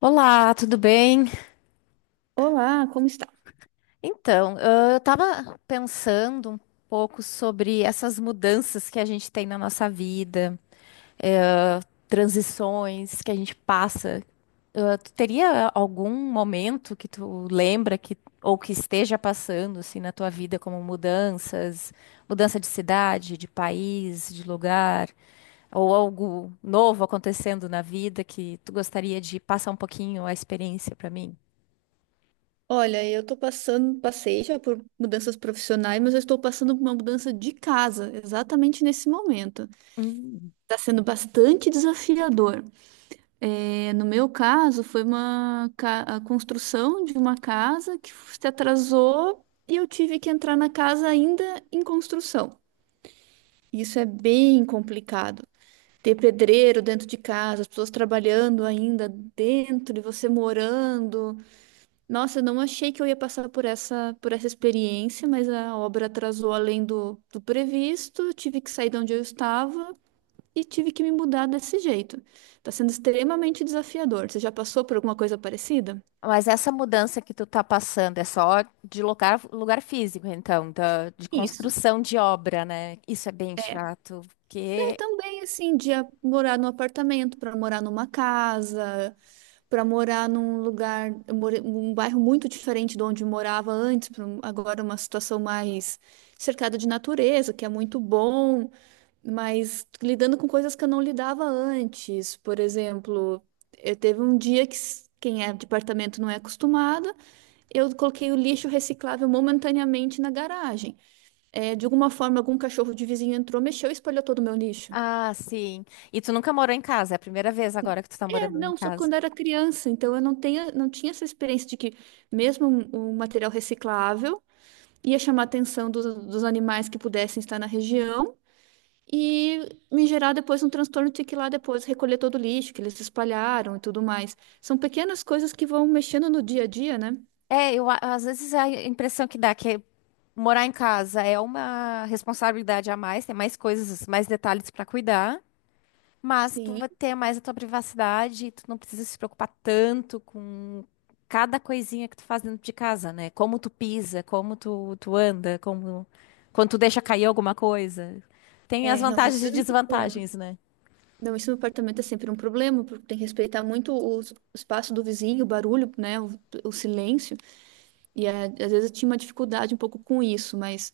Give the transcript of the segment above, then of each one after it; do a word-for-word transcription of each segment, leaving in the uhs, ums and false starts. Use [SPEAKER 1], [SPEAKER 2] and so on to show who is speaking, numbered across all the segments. [SPEAKER 1] Olá, tudo bem?
[SPEAKER 2] Olá, como está?
[SPEAKER 1] Então, ah, eu estava pensando um pouco sobre essas mudanças que a gente tem na nossa vida, eh, transições que a gente passa. Ah, tu teria algum momento que tu lembra que ou que esteja passando assim na tua vida como mudanças, mudança de cidade, de país, de lugar, ou algo novo acontecendo na vida que tu gostaria de passar um pouquinho a experiência para mim?
[SPEAKER 2] Olha, eu tô passando, passei já por mudanças profissionais, mas eu estou passando por uma mudança de casa, exatamente nesse momento.
[SPEAKER 1] Hum.
[SPEAKER 2] Está sendo bastante desafiador. É, no meu caso, foi uma ca- a construção de uma casa que se atrasou e eu tive que entrar na casa ainda em construção. Isso é bem complicado. Ter pedreiro dentro de casa, as pessoas trabalhando ainda dentro e você morando. Nossa, eu não achei que eu ia passar por essa, por essa experiência, mas a obra atrasou além do, do previsto, eu tive que sair de onde eu estava e tive que me mudar desse jeito. Tá sendo extremamente desafiador. Você já passou por alguma coisa parecida?
[SPEAKER 1] Mas essa mudança que tu tá passando é só de lugar, lugar físico, então, da, de
[SPEAKER 2] Isso,
[SPEAKER 1] construção de obra, né? Isso é bem
[SPEAKER 2] é.
[SPEAKER 1] chato,
[SPEAKER 2] Não,
[SPEAKER 1] porque...
[SPEAKER 2] também, assim, de a- morar num apartamento, para morar numa casa, para morar num lugar, eu morei- um bairro muito diferente de onde eu morava antes, pra um- agora uma situação mais cercada de natureza, que é muito bom. Mas lidando com coisas que eu não lidava antes. Por exemplo, eu teve um dia que s- quem é de apartamento não é acostumado, eu coloquei o lixo reciclável momentaneamente na garagem. É, de alguma forma, algum cachorro de vizinho entrou, mexeu e espalhou todo o meu lixo.
[SPEAKER 1] Ah, sim. E tu nunca morou em casa, é a primeira vez agora que tu tá
[SPEAKER 2] É,
[SPEAKER 1] morando em
[SPEAKER 2] não, só
[SPEAKER 1] casa.
[SPEAKER 2] quando era criança, então eu não tenho, não tinha essa experiência de que mesmo um, um material reciclável ia chamar a atenção dos, dos animais que pudessem estar na região e me gerar depois um transtorno de ter que ir lá depois recolher todo o lixo que eles espalharam e tudo mais. São pequenas coisas que vão mexendo no dia a dia, né?
[SPEAKER 1] É, eu, a- às vezes a impressão que dá é que morar em casa é uma responsabilidade a mais, tem mais coisas, mais detalhes pra cuidar. Mas tu
[SPEAKER 2] Sim,
[SPEAKER 1] vai ter mais a tua privacidade, tu não precisa se preocupar tanto com cada coisinha que tu faz dentro de casa, né? Como tu pisa, como tu, tu anda, como quando tu deixa cair alguma coisa. Tem as
[SPEAKER 2] é, não,
[SPEAKER 1] vantagens
[SPEAKER 2] isso
[SPEAKER 1] e
[SPEAKER 2] era um problema.
[SPEAKER 1] desvantagens, né?
[SPEAKER 2] Não, isso no apartamento é sempre um problema, porque tem que respeitar muito o s- o espaço do vizinho, o barulho, né, o, o silêncio. E é, às vezes eu tinha uma dificuldade um pouco com isso, mas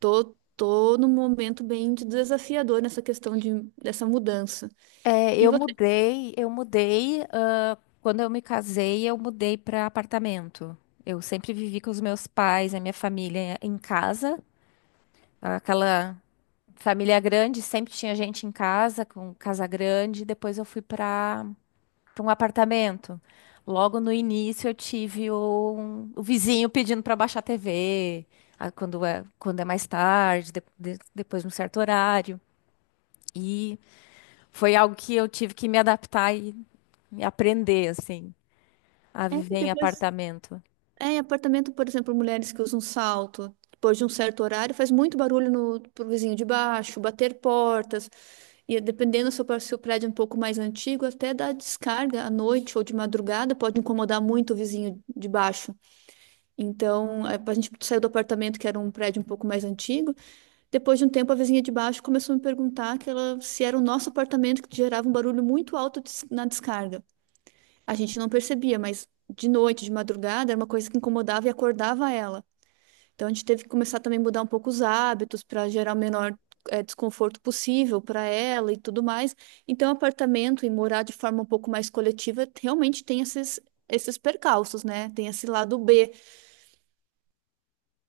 [SPEAKER 2] tô, tô num momento bem de- desafiador nessa questão de, dessa mudança.
[SPEAKER 1] É,
[SPEAKER 2] E
[SPEAKER 1] eu
[SPEAKER 2] você?
[SPEAKER 1] mudei, eu mudei, ah, quando eu me casei, eu mudei para apartamento. Eu sempre vivi com os meus pais, a minha família em casa, aquela família grande, sempre tinha gente em casa, com casa grande. Depois eu fui para para um apartamento. Logo no início eu tive um- o vizinho pedindo para baixar a T V, a- quando é, quando é mais tarde, de- de- depois de um certo horário. E foi algo que eu tive que me adaptar e me aprender, assim, a
[SPEAKER 2] é,
[SPEAKER 1] viver em
[SPEAKER 2] depois
[SPEAKER 1] apartamento.
[SPEAKER 2] É, em apartamento, por exemplo, mulheres que usam salto, depois de um certo horário, faz muito barulho no, pro vizinho de baixo, bater portas. E dependendo se o par- se o prédio é um pouco mais antigo, até dá descarga à noite ou de madrugada, pode incomodar muito o vizinho de baixo. Então, a a gente saiu do apartamento, que era um prédio um pouco mais antigo. Depois de um tempo, a vizinha de baixo começou a me perguntar que ela, se era o nosso apartamento que gerava um barulho muito alto des- na descarga. A gente não percebia, mas de noite, de madrugada, era uma coisa que incomodava e acordava ela. Então a gente teve que começar também a mudar um pouco os hábitos para gerar o menor eh, desconforto possível para ela e tudo mais. Então, apartamento e morar de forma um pouco mais coletiva realmente tem esses, esses percalços, né? Tem esse lado B.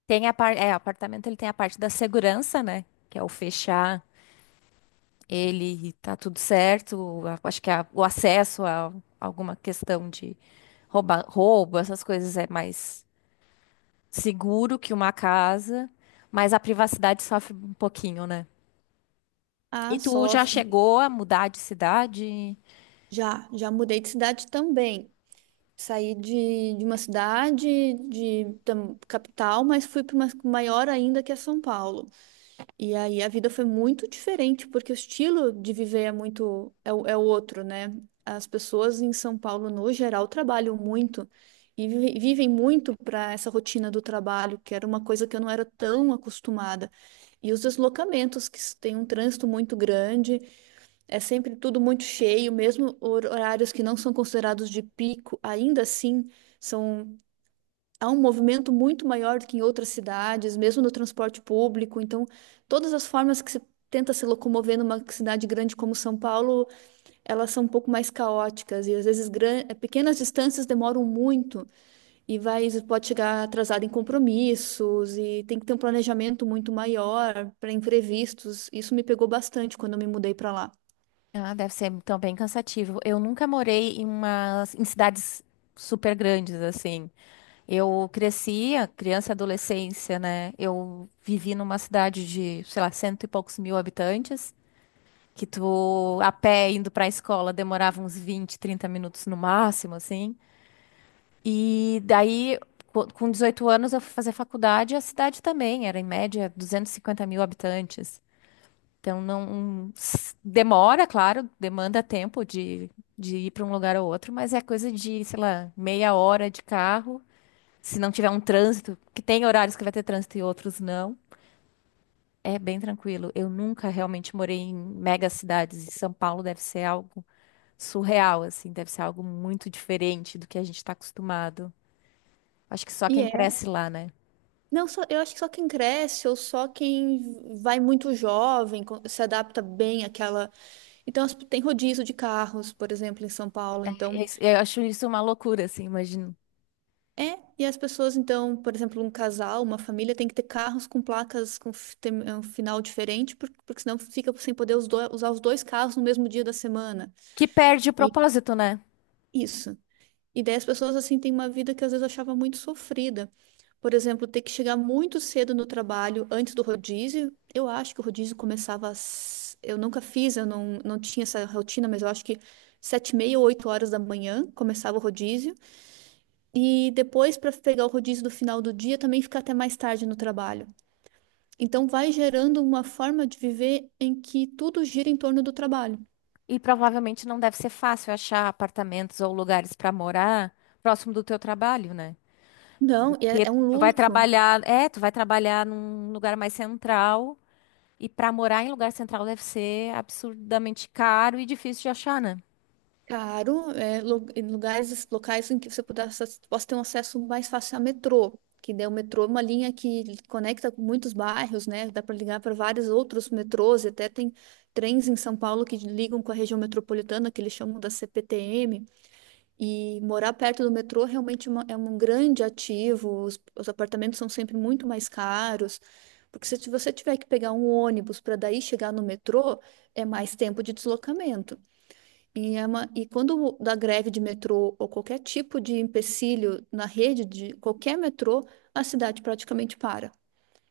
[SPEAKER 1] Tem a parte, é, apartamento ele tem a parte da segurança, né? Que é o fechar ele e tá tudo certo. A- Acho que a- o acesso a alguma questão de rouba- roubo, essas coisas é mais seguro que uma casa, mas a privacidade sofre um pouquinho, né?
[SPEAKER 2] Ah,
[SPEAKER 1] E tu já
[SPEAKER 2] sofre.
[SPEAKER 1] chegou a mudar de cidade?
[SPEAKER 2] Já, já mudei de cidade também. Saí de, de uma cidade, de, tam- capital, mas fui para uma maior ainda que é São Paulo. E aí a vida foi muito diferente, porque o estilo de viver é muito, é, o- é o outro, né? As pessoas em São Paulo, no geral, trabalham muito e vive- vivem muito para essa rotina do trabalho, que era uma coisa que eu não era tão acostumada. E os deslocamentos, que s- tem um trânsito muito grande, é sempre tudo muito cheio, mesmo hor- horários que não são considerados de pico, ainda assim são há um movimento muito maior do que em outras cidades, mesmo no transporte público. Então, todas as formas que se tenta se locomover numa cidade grande como São Paulo, elas são um pouco mais caóticas e às vezes gran- eh, pequenas distâncias demoram muito e vai pode chegar atrasado em compromissos e tem que ter um planejamento muito maior para imprevistos. Isso me pegou bastante quando eu me mudei para lá.
[SPEAKER 1] Ah, deve ser então bem cansativo. Eu nunca morei em umas em cidades super grandes assim. Eu cresci, a criança e adolescência, né? Eu vivi numa cidade de, sei lá, cento e poucos mil habitantes, que tu a pé indo pra escola demorava uns vinte, trinta minutos no máximo, assim. E daí, co- com dezoito anos, eu fui fazer faculdade e a cidade também era, em média, duzentos e cinquenta mil habitantes. Então, não s- demora, claro, demanda tempo de, de ir para um lugar ou outro, mas é coisa de, sei lá, meia hora de carro. Se não tiver um trânsito, que tem horários que vai ter trânsito e outros não, é bem tranquilo. Eu nunca realmente morei em mega cidades e São Paulo deve ser algo surreal, assim, deve ser algo muito diferente do que a gente está acostumado. Acho que só
[SPEAKER 2] E
[SPEAKER 1] quem
[SPEAKER 2] é.
[SPEAKER 1] cresce lá, né?
[SPEAKER 2] Não, só, eu acho que só quem cresce ou só quem vai muito jovem co- se adapta bem àquela. Então, as- tem rodízio de carros, por exemplo, em São Paulo. Então,
[SPEAKER 1] Isso- Eu acho isso uma loucura, assim, imagino.
[SPEAKER 2] é. E as pessoas, então, por exemplo, um casal, uma família tem que ter carros com placas com f- tem- é, um final diferente, por- porque senão fica sem poder os do- usar os dois carros no mesmo dia da semana.
[SPEAKER 1] Que perde o
[SPEAKER 2] E
[SPEAKER 1] propósito, né?
[SPEAKER 2] isso. E daí as pessoas, assim, têm uma vida que às vezes eu achava muito sofrida. Por exemplo, ter que chegar muito cedo no trabalho antes do rodízio. Eu acho que o rodízio começava às... Eu nunca fiz, eu não, não tinha essa rotina, mas eu acho que sete e meia ou oito horas da manhã começava o rodízio. E depois, para pegar o rodízio do final do dia, também fica até mais tarde no trabalho. Então, vai gerando uma forma de viver em que tudo gira em torno do trabalho.
[SPEAKER 1] E provavelmente não deve ser fácil achar apartamentos ou lugares pra morar próximo do teu trabalho, né?
[SPEAKER 2] Não, e é,
[SPEAKER 1] Porque
[SPEAKER 2] é um
[SPEAKER 1] tu vai
[SPEAKER 2] luxo
[SPEAKER 1] trabalhar, é, tu vai trabalhar num lugar mais central e pra morar em lugar central deve ser absurdamente caro e difícil de achar, né?
[SPEAKER 2] caro, é, lu- em lugares, locais em que você puder, acess- possa ter um acesso mais fácil a metrô, que daí o metrô é uma linha que conecta com muitos bairros, né? Dá para ligar para vários outros metrôs, e até tem trens em São Paulo que ligam com a região metropolitana, que eles chamam da C P T M. E morar perto do metrô realmente é uma- é um grande ativo. Os, os apartamentos são sempre muito mais caros, porque se você tiver que pegar um ônibus para daí chegar no metrô, é mais tempo de deslocamento. E, é uma, e quando dá greve de metrô ou qualquer tipo de empecilho na rede de qualquer metrô, a cidade praticamente para.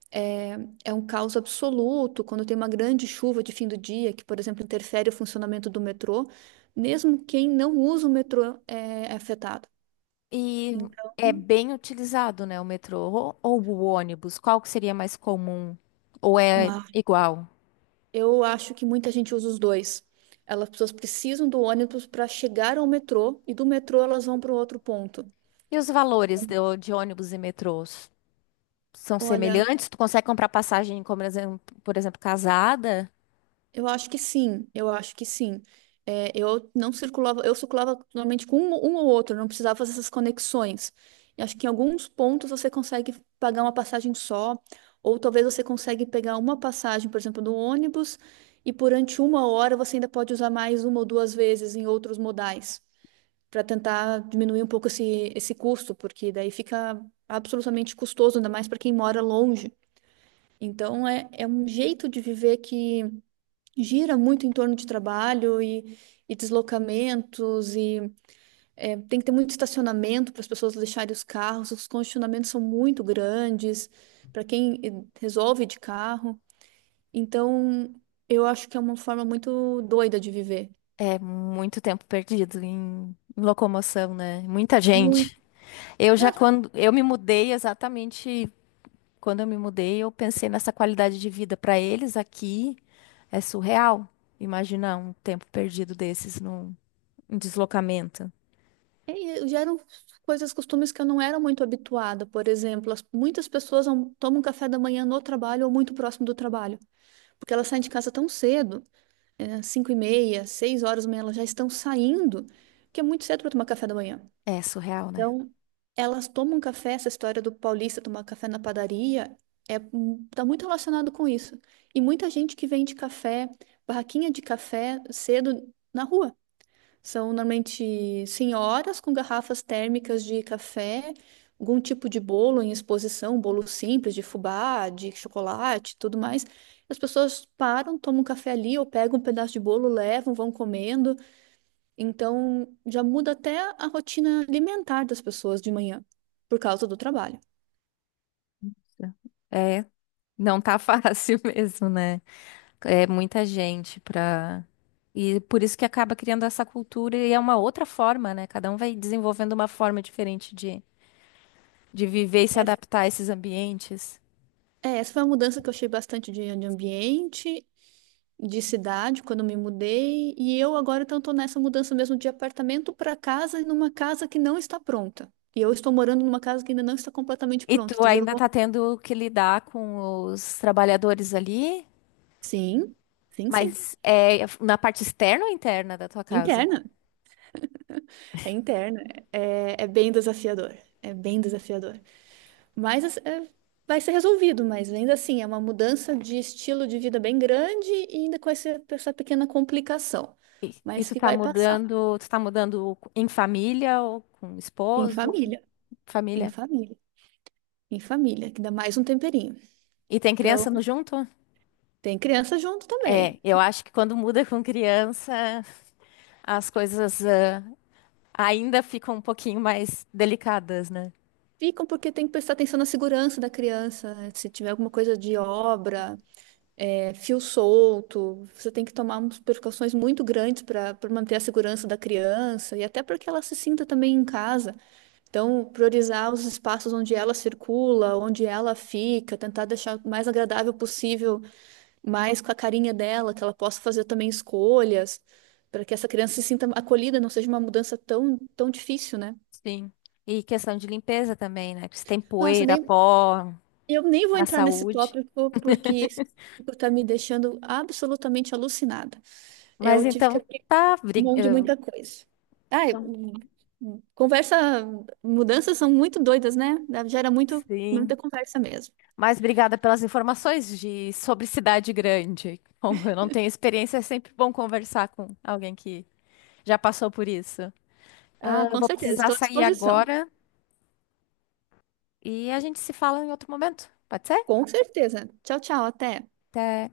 [SPEAKER 2] É, é um caos absoluto quando tem uma grande chuva de fim do dia, que, por exemplo, interfere o funcionamento do metrô. Mesmo quem não usa o metrô é é afetado.
[SPEAKER 1] E
[SPEAKER 2] Então,
[SPEAKER 1] é bem utilizado, né, o metrô ou, ou o ônibus, qual que seria mais comum? Ou é
[SPEAKER 2] uma-
[SPEAKER 1] igual?
[SPEAKER 2] eu acho que muita gente usa os dois. Elas, as pessoas precisam do ônibus para chegar ao metrô e do metrô elas vão para o outro ponto.
[SPEAKER 1] E os valores do- de ônibus e metrôs são
[SPEAKER 2] Olha,
[SPEAKER 1] semelhantes, tu consegue comprar passagem, como por exemplo, por exemplo, casada,
[SPEAKER 2] eu acho que sim, eu acho que sim. É, eu não circulava, eu circulava normalmente com um, um ou outro, não precisava fazer essas conexões. E acho que em alguns pontos você consegue pagar uma passagem só, ou talvez você consegue pegar uma passagem, por exemplo, do ônibus, e durante uma hora você ainda pode usar mais uma ou duas vezes em outros modais. Para tentar diminuir um pouco esse, esse custo, porque daí fica absolutamente custoso, ainda mais para quem mora longe. Então, é, é um jeito de viver que gira muito em torno de trabalho e, e deslocamentos, e é, tem que ter muito estacionamento para as pessoas deixarem os carros, os congestionamentos são muito grandes para quem eh, resolve de carro. Então, eu acho que é uma forma muito doida de viver.
[SPEAKER 1] é muito tempo perdido em, em locomoção, né? Muita
[SPEAKER 2] Muito.
[SPEAKER 1] gente. Eu já quando eu me mudei exatamente quando eu me mudei, eu pensei nessa qualidade de vida para eles aqui é surreal. Imaginar um tempo perdido desses num em deslocamento.
[SPEAKER 2] É, e já eram coisas, costumes que eu não era muito habituada. Por exemplo, as- muitas pessoas não tomam café da manhã no trabalho ou muito próximo do trabalho, porque elas saem de casa tão cedo, é, cinco e meia, seis horas da manhã, elas já estão saindo, que é muito cedo para tomar café da manhã.
[SPEAKER 1] É surreal, né?
[SPEAKER 2] Então, elas tomam café, essa história do paulista tomar café na padaria é hum, tá muito relacionado com isso. E muita gente que vende café, barraquinha de café cedo na rua. São normalmente senhoras com garrafas térmicas de café, algum tipo de bolo em exposição, bolo simples de fubá, de chocolate, tudo mais. As pessoas param, tomam um café ali ou pegam um pedaço de bolo, levam, vão comendo. Então já muda até a rotina alimentar das pessoas de manhã, por causa do trabalho.
[SPEAKER 1] É, não tá fácil mesmo, né? É muita gente pra. E por isso que acaba criando essa cultura e é uma outra forma, né? Cada um vai desenvolvendo uma forma diferente de, de viver e se
[SPEAKER 2] Essa,
[SPEAKER 1] adaptar a esses ambientes.
[SPEAKER 2] é, essa foi uma mudança que eu achei bastante de, de ambiente de cidade quando me mudei e eu agora então estou nessa mudança mesmo de apartamento para casa e numa casa que não está pronta. E eu estou morando numa casa que ainda não está completamente
[SPEAKER 1] E
[SPEAKER 2] pronta.
[SPEAKER 1] tu
[SPEAKER 2] Tu já
[SPEAKER 1] ainda
[SPEAKER 2] jogou?
[SPEAKER 1] tá tendo que lidar com os trabalhadores ali,
[SPEAKER 2] Sim, sim, sim.
[SPEAKER 1] mas é na parte externa ou interna da tua casa?
[SPEAKER 2] Interna. É interna. É, é bem desafiador. É bem desafiador. Mas assim, é- vai ser resolvido, mas ainda assim é uma mudança de estilo de vida bem grande e ainda com essa, essa pequena complicação.
[SPEAKER 1] E, e
[SPEAKER 2] Mas
[SPEAKER 1] tu
[SPEAKER 2] que
[SPEAKER 1] tá
[SPEAKER 2] vai passar.
[SPEAKER 1] mudando, tu tá mudando em família ou com
[SPEAKER 2] Em
[SPEAKER 1] esposo,
[SPEAKER 2] família. Em
[SPEAKER 1] família?
[SPEAKER 2] família. Em família, que dá mais um temperinho.
[SPEAKER 1] E tem
[SPEAKER 2] Então,
[SPEAKER 1] criança no junto?
[SPEAKER 2] tem criança junto também.
[SPEAKER 1] É, eu acho que quando muda com criança as coisas ah, ainda ficam um pouquinho mais delicadas, né?
[SPEAKER 2] Ficam porque tem que prestar atenção na segurança da criança, né? Se tiver alguma coisa de obra, é, fio solto, você tem que tomar umas precauções muito grandes para para manter a segurança da criança e até para que ela se sinta também em casa. Então, priorizar os espaços onde ela circula, onde ela fica, tentar deixar o mais agradável possível, mais com a carinha dela, que ela possa fazer também escolhas, para que essa criança se sinta acolhida, não seja uma mudança tão, tão difícil, né?
[SPEAKER 1] Sim. E questão de limpeza também, né? Que se tem
[SPEAKER 2] Nossa,
[SPEAKER 1] poeira,
[SPEAKER 2] nem
[SPEAKER 1] pó
[SPEAKER 2] Eu nem vou
[SPEAKER 1] para a
[SPEAKER 2] entrar nesse
[SPEAKER 1] saúde.
[SPEAKER 2] tópico porque esse tópico tá me deixando absolutamente alucinada.
[SPEAKER 1] Mas
[SPEAKER 2] Eu tive que
[SPEAKER 1] então
[SPEAKER 2] abrir
[SPEAKER 1] tá, bri-
[SPEAKER 2] mão de
[SPEAKER 1] eu-
[SPEAKER 2] muita coisa. Ai,
[SPEAKER 1] então,
[SPEAKER 2] hum, hum, conversa, mudanças são muito doidas, né? Dá- Gera muito, muita
[SPEAKER 1] sim.
[SPEAKER 2] conversa mesmo.
[SPEAKER 1] Mas obrigada pelas informações de sobre cidade grande. Como eu não tenho experiência, é sempre bom conversar com alguém que já passou por isso.
[SPEAKER 2] Ah,
[SPEAKER 1] Ah, eu
[SPEAKER 2] com
[SPEAKER 1] vou
[SPEAKER 2] certeza,
[SPEAKER 1] precisar
[SPEAKER 2] estou à
[SPEAKER 1] sair
[SPEAKER 2] disposição.
[SPEAKER 1] agora e a gente se fala em outro momento. Pode ser?
[SPEAKER 2] Com certeza. Tchau, tchau, até.
[SPEAKER 1] Até.